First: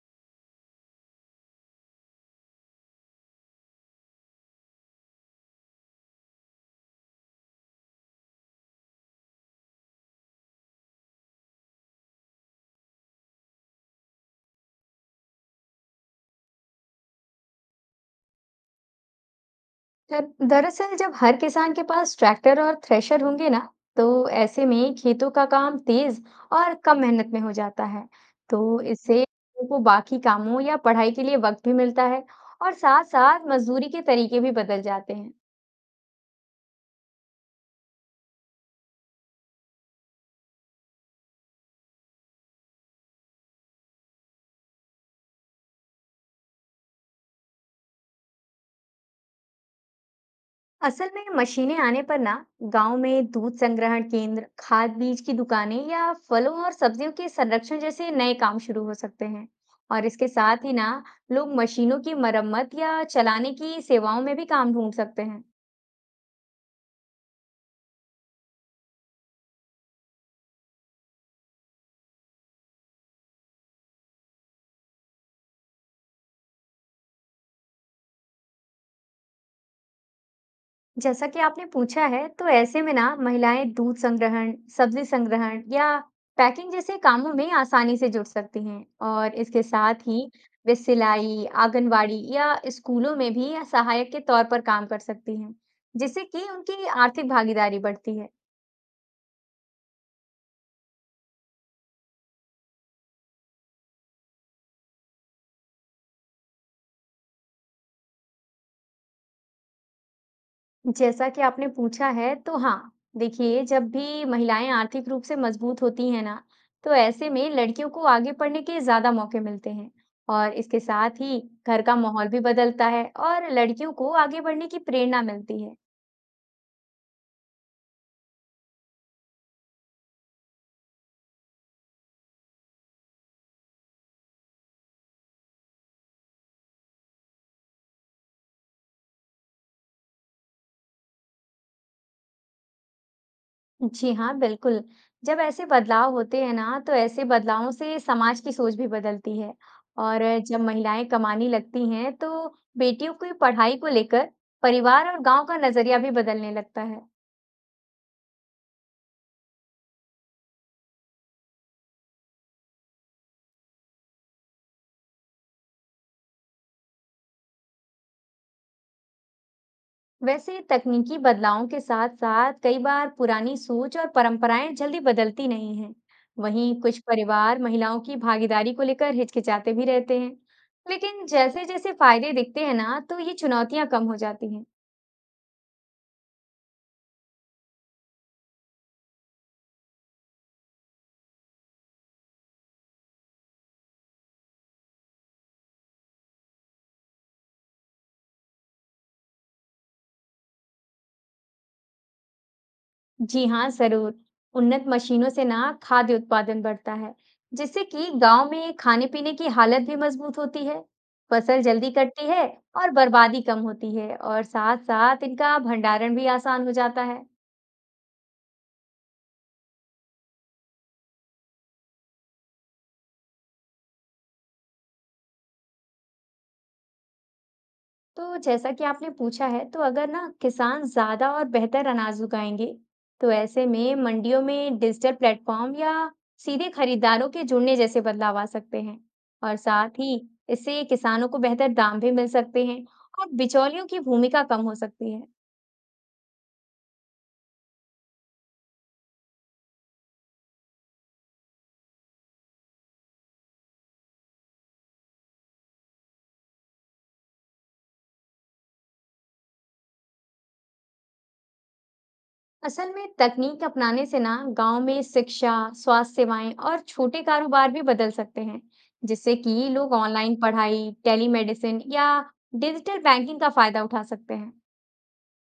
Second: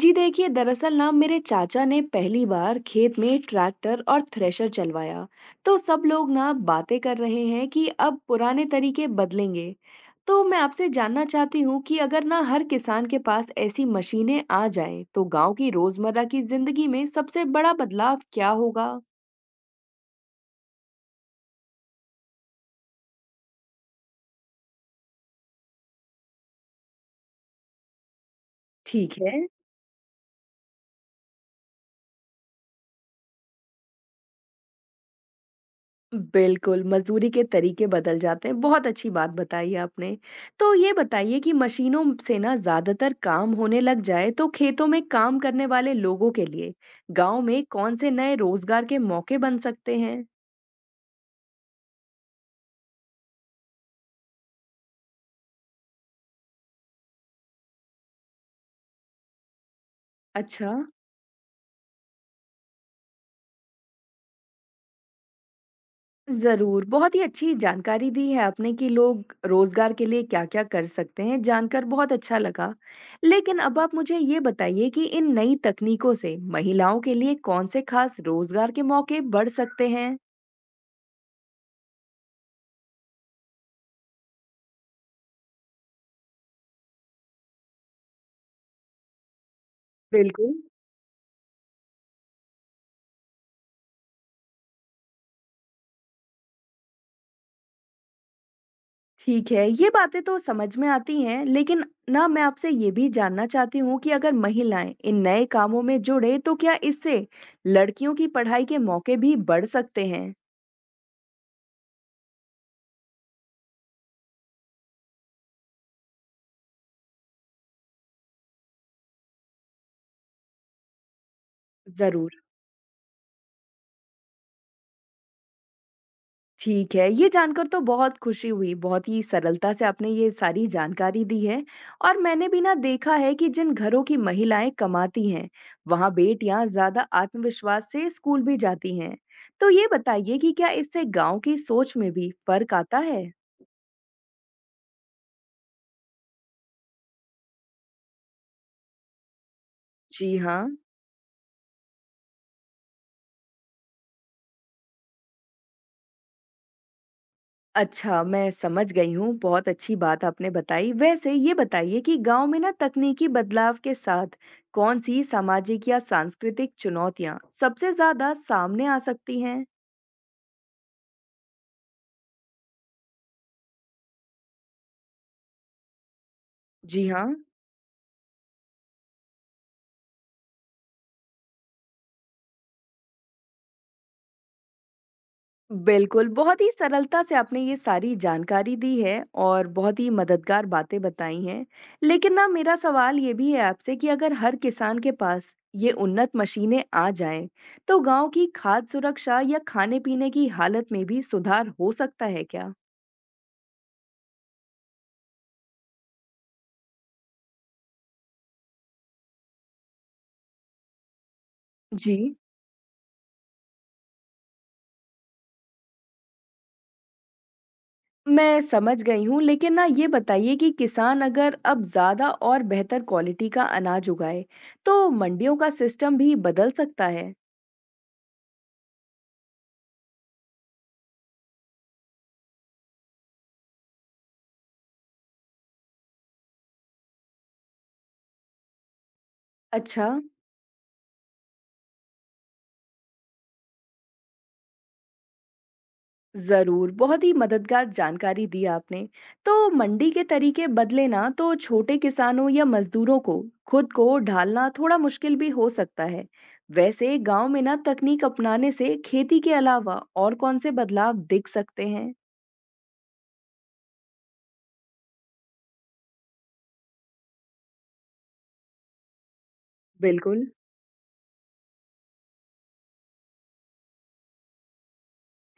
जी देखिए दरअसल ना मेरे चाचा ने पहली बार खेत में ट्रैक्टर और थ्रेशर चलवाया। तो सब लोग ना बातें कर रहे हैं कि अब पुराने तरीके बदलेंगे। तो मैं आपसे जानना चाहती हूँ कि अगर ना हर किसान के पास ऐसी मशीनें आ जाएं, तो गांव की रोजमर्रा की जिंदगी में सबसे बड़ा बदलाव क्या होगा। दरअसल जब हर किसान के पास ट्रैक्टर और थ्रेशर होंगे ना, तो ऐसे में खेतों का काम तेज और कम मेहनत में हो जाता है। तो ठीक इससे है। लोगों को बाकी कामों या पढ़ाई के लिए वक्त भी मिलता है, और साथ साथ मजदूरी के तरीके भी बदल जाते हैं। बिल्कुल, मज़दूरी के तरीके बदल जाते हैं, बहुत अच्छी बात बताई आपने। तो ये बताइए कि मशीनों से ना ज़्यादातर काम होने लग जाए, तो खेतों में काम करने वाले लोगों के लिए गाँव में कौन-से नए रोज़गार के मौके बन सकते हैं? असल में मशीनें आने पर ना गांव में दूध संग्रहण केंद्र, खाद बीज की दुकानें या फलों और सब्जियों के संरक्षण जैसे नए काम शुरू हो सकते हैं। और इसके साथ अच्छा। ही ना लोग मशीनों की मरम्मत या चलाने की सेवाओं में भी काम ढूंढ सकते हैं। ज़रूर, बहुत ही अच्छी जानकारी दी है आपने कि लोग रोज़गार के लिए क्या-क्या कर सकते हैं, जानकर बहुत अच्छा लगा। लेकिन अब आप मुझे ये बताइए कि इन नई तकनीकों से महिलाओं के लिए कौन-से ख़ास रोज़गार के मौके बढ़ सकते हैं? जैसा कि आपने पूछा है, तो ऐसे में ना महिलाएं दूध संग्रहण, सब्जी संग्रहण या पैकिंग जैसे कामों में आसानी से जुड़ सकती हैं। और इसके साथ ही बिल्कुल। वे सिलाई, आंगनवाड़ी या स्कूलों में भी सहायक के तौर पर काम कर सकती हैं, जिससे कि उनकी आर्थिक भागीदारी बढ़ती है। ठीक है, ये बातें तो समझ में आती हैं, लेकिन ना मैं आपसे ये भी जानना चाहती हूँ कि अगर महिलाएं इन नए कामों में जुड़े तो क्या इससे लड़कियों की पढ़ाई के मौके भी बढ़ सकते हैं? जैसा कि आपने पूछा है, तो हाँ, देखिए जब भी महिलाएं आर्थिक रूप से मजबूत होती हैं ना, तो ऐसे में लड़कियों को आगे पढ़ने के ज्यादा मौके मिलते हैं। और इसके साथ ही घर का माहौल जरूर। भी बदलता है और लड़कियों को आगे बढ़ने की प्रेरणा मिलती है। ठीक है, ये जानकर तो बहुत खुशी हुई। बहुत ही सरलता से आपने ये सारी जानकारी दी है। और मैंने भी ना देखा है कि जिन घरों की महिलाएं कमाती हैं, वहां बेटियां ज्यादा आत्मविश्वास से स्कूल भी जाती हैं। तो ये बताइए कि क्या इससे गांव की सोच में भी फर्क आता है? जी हाँ, बिल्कुल। जब ऐसे बदलाव होते हैं ना, तो ऐसे बदलावों से समाज की सोच भी बदलती है। और जी जब हाँ। महिलाएं कमाने लगती हैं, तो बेटियों की पढ़ाई को लेकर परिवार और गांव का नजरिया भी बदलने लगता है। अच्छा, मैं समझ गई हूँ, बहुत अच्छी बात आपने बताई। वैसे ये बताइए कि गाँव में ना तकनीकी बदलाव के साथ कौन-सी सामाजिक या सांस्कृतिक चुनौतियाँ सबसे ज़्यादा सामने आ सकती हैं? वैसे तकनीकी बदलावों के साथ साथ कई बार पुरानी सोच और परंपराएं जल्दी बदलती नहीं हैं। वहीं कुछ जी हाँ। परिवार महिलाओं की भागीदारी को लेकर हिचकिचाते भी रहते हैं। लेकिन जैसे जैसे फायदे दिखते हैं ना, तो ये चुनौतियां कम हो जाती हैं। बिल्कुल, बहुत ही सरलता से आपने ये सारी जानकारी दी है और बहुत ही मददगार बातें बताई हैं। लेकिन ना मेरा सवाल ये भी है आपसे कि अगर हर किसान के पास ये उन्नत मशीनें आ जाएँ, तो गाँव की खाद्य सुरक्षा या खाने-पीने की हालत में भी सुधार हो सकता है क्या? जी हाँ, जरूर। उन्नत मशीनों से ना खाद्य उत्पादन बढ़ता है, जिससे कि गांव में खाने पीने की हालत भी मजबूत होती है। फसल जल्दी कटती जी, है और बर्बादी कम होती है, और साथ साथ इनका भंडारण भी आसान हो जाता है। मैं समझ गई हूँ, लेकिन ना ये बताइए कि किसान अगर अब ज़्यादा और बेहतर क्वालिटी का अनाज उगाए, तो मंडियों का सिस्टम भी बदल सकता है? तो जैसा कि आपने पूछा है, तो अगर ना किसान ज्यादा और बेहतर अनाज उगाएंगे, तो ऐसे में मंडियों में डिजिटल प्लेटफॉर्म या सीधे खरीदारों के जुड़ने जैसे बदलाव आ सकते हैं। और साथ अच्छा। ही इससे किसानों को बेहतर दाम भी मिल सकते हैं और बिचौलियों की भूमिका कम हो सकती है। जरूर, बहुत ही मददगार जानकारी दी आपने। तो मंडी के तरीके बदले ना, तो छोटे किसानों या मजदूरों को खुद को ढालना थोड़ा मुश्किल भी हो सकता है। वैसे गांव में ना तकनीक अपनाने से खेती के अलावा और कौन से बदलाव दिख सकते हैं? असल में तकनीक अपनाने से ना गांव में शिक्षा, स्वास्थ्य सेवाएं और छोटे कारोबार भी बदल सकते हैं, जिससे कि लोग ऑनलाइन बिल्कुल। पढ़ाई, टेलीमेडिसिन या डिजिटल बैंकिंग का फायदा उठा सकते हैं।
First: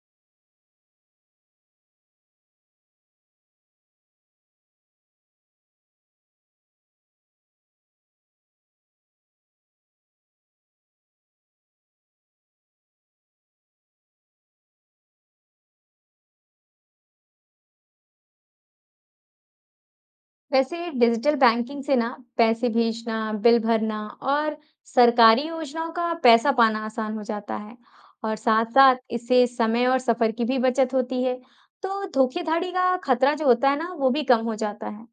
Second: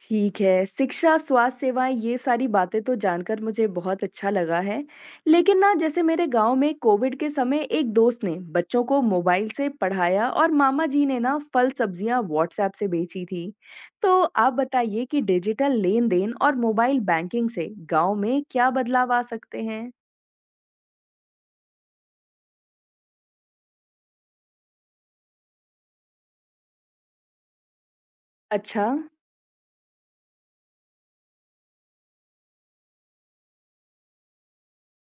ठीक है, शिक्षा, स्वास्थ्य सेवाएँ ये सारी बातें तो जानकर मुझे बहुत अच्छा लगा है। लेकिन ना जैसे मेरे गाँव में कोविड के समय एक दोस्त ने बच्चों को मोबाइल से पढ़ाया और मामा जी ने ना फल-सब्जियाँ व्हाट्सऐप से बेची थी। तो आप बताइए कि डिजिटल लेन-देन और मोबाइल बैंकिंग से गाँव में क्या बदलाव आ सकते हैं? वैसे डिजिटल बैंकिंग से ना पैसे भेजना, बिल भरना और सरकारी योजनाओं का पैसा पाना आसान हो जाता है, और साथ अच्छा। साथ इससे समय और सफर की भी बचत होती है। तो धोखेधड़ी का खतरा जो होता है ना, वो भी कम हो जाता है।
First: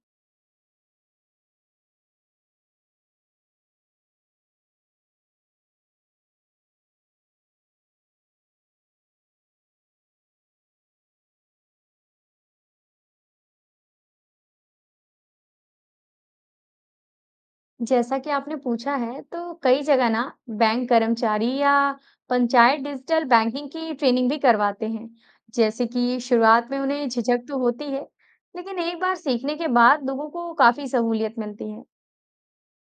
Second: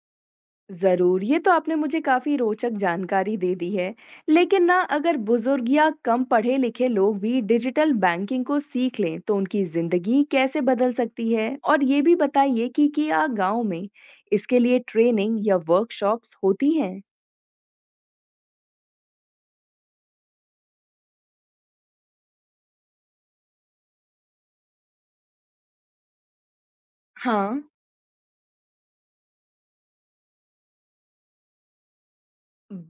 ज़रूर, ये तो आपने मुझे काफ़ी रोचक जानकारी दे दी है। लेकिन ना अगर बुज़ुर्ग या कम पढ़े-लिखे लोग भी डिजिटल बैंकिंग को सीख लें, तो उनकी ज़िंदगी कैसे बदल सकती है? और ये भी बताइए कि क्या गाँव में इसके लिए ट्रेनिंग या वर्कशॉप्स होती हैं? जैसा कि आपने पूछा है, तो कई जगह ना बैंक कर्मचारी या पंचायत डिजिटल बैंकिंग की ट्रेनिंग भी करवाते हैं। जैसे कि शुरुआत में उन्हें झिझक तो हाँ। होती है, लेकिन एक बार सीखने के बाद लोगों को काफी सहूलियत मिलती है।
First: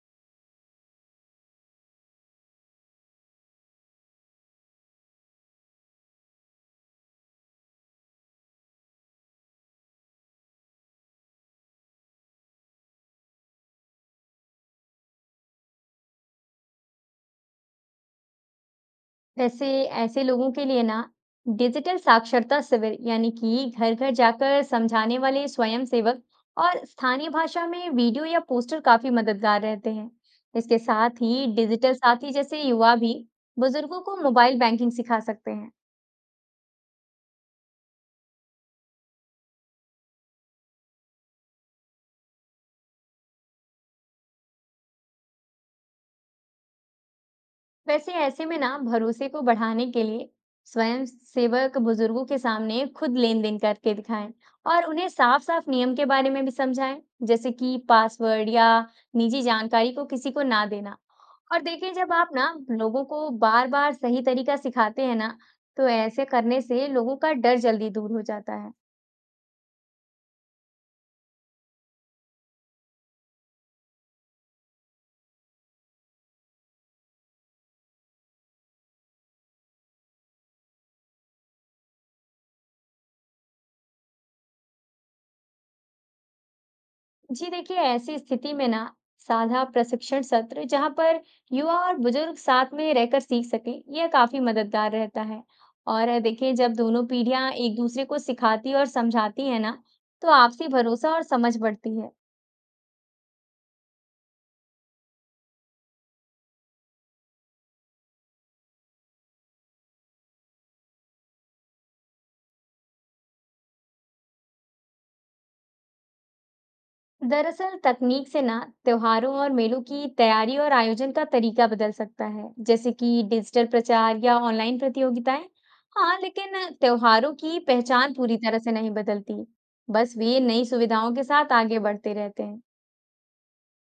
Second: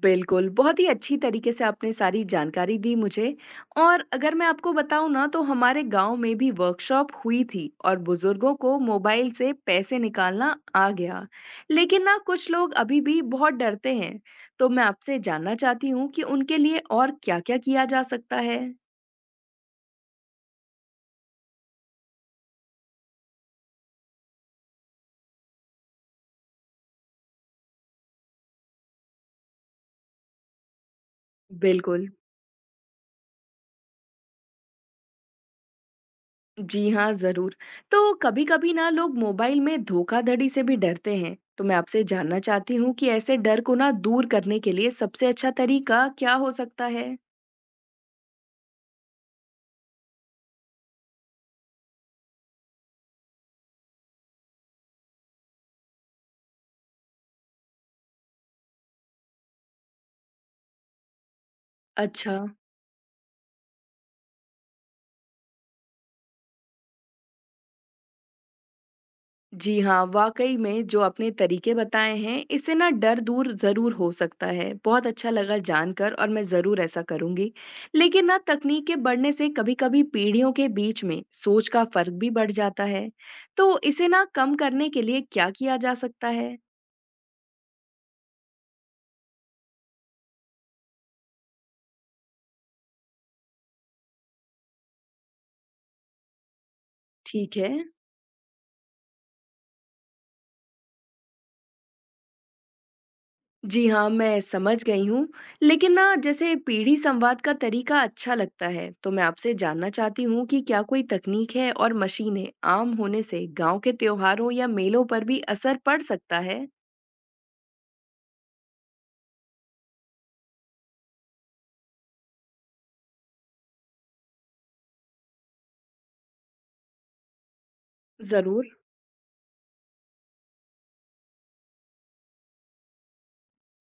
बिल्कुल, बहुत ही अच्छी तरीके से आपने सारी जानकारी दी मुझे। और अगर मैं आपको बताऊँ ना, तो हमारे गाँव में भी वर्कशॉप हुई थी और बुज़ुर्गों को मोबाइल से पैसे निकालना आ गया। लेकिन ना कुछ लोग अभी भी बहुत डरते हैं, तो मैं आपसे जानना चाहती हूँ कि उनके लिए और क्या-क्या किया जा सकता है? वैसे ऐसे लोगों के लिए ना डिजिटल साक्षरता शिविर, यानी कि घर घर जाकर समझाने वाले स्वयंसेवक, और स्थानीय भाषा में वीडियो या पोस्टर काफी मददगार रहते हैं। इसके साथ ही डिजिटल बिल्कुल। साथी जैसे युवा भी बुजुर्गों को मोबाइल बैंकिंग सिखा सकते हैं। जी हाँ, ज़रूर। तो कभी-कभी ना लोग मोबाइल में धोखाधड़ी से भी डरते हैं। तो मैं आपसे जानना चाहती हूँ कि ऐसे डर को ना दूर करने के लिए सबसे अच्छा तरीका क्या हो सकता है? वैसे ऐसे में ना भरोसे को बढ़ाने के लिए स्वयं सेवक बुजुर्गों के सामने खुद लेन देन करके दिखाएं और उन्हें साफ साफ नियम के बारे में भी समझाएं, जैसे कि पासवर्ड या निजी जानकारी को किसी को ना देना। और देखिए जब आप अच्छा। ना लोगों को बार बार सही तरीका सिखाते हैं ना, तो ऐसे करने से लोगों का डर जल्दी दूर हो जाता है। जी हाँ, वाक़ई में जो आपने तरीके बताए हैं, इससे ना डर दूर ज़रूर हो सकता है। बहुत अच्छा लगा जानकर और मैं ज़रूर ऐसा करूँगी। लेकिन ना तकनीक के बढ़ने से कभी-कभी पीढ़ियों के बीच में सोच का फ़र्क भी बढ़ जाता है। तो इसे ना कम करने के लिए क्या किया जा सकता है? जी देखिए, ऐसी स्थिति में ना साझा प्रशिक्षण सत्र, जहाँ पर युवा और बुजुर्ग साथ में रहकर सीख सकें, यह काफी मददगार रहता है। और देखिए जब दोनों पीढ़ियां ठीक है। एक दूसरे को सिखाती और समझाती है ना, तो आपसी भरोसा और समझ बढ़ती है। जी हाँ, मैं समझ गई हूँ। लेकिन ना जैसे पीढ़ी संवाद का तरीका अच्छा लगता है, तो मैं आपसे जानना चाहती हूँ कि क्या कोई तकनीक है और मशीनें आम होने से गांव के त्योहारों या मेलों पर भी असर पड़ सकता है? दरअसल तकनीक से ना त्योहारों और मेलों की तैयारी और आयोजन का तरीका बदल सकता है, जैसे कि डिजिटल प्रचार या ऑनलाइन प्रतियोगिताएं। हाँ, लेकिन त्योहारों की पहचान पूरी तरह ज़रूर। से नहीं बदलती। बस वे नई सुविधाओं के साथ आगे बढ़ते रहते हैं।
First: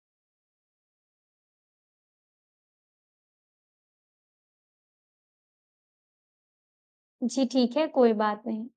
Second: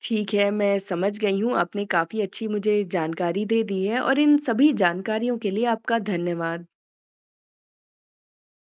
ठीक है, मैं समझ गई हूँ। आपने काफ़ी अच्छी मुझे जानकारी दे दी है और इन सभी जानकारियों के लिए आपका धन्यवाद। जी ठीक है, कोई बात नहीं।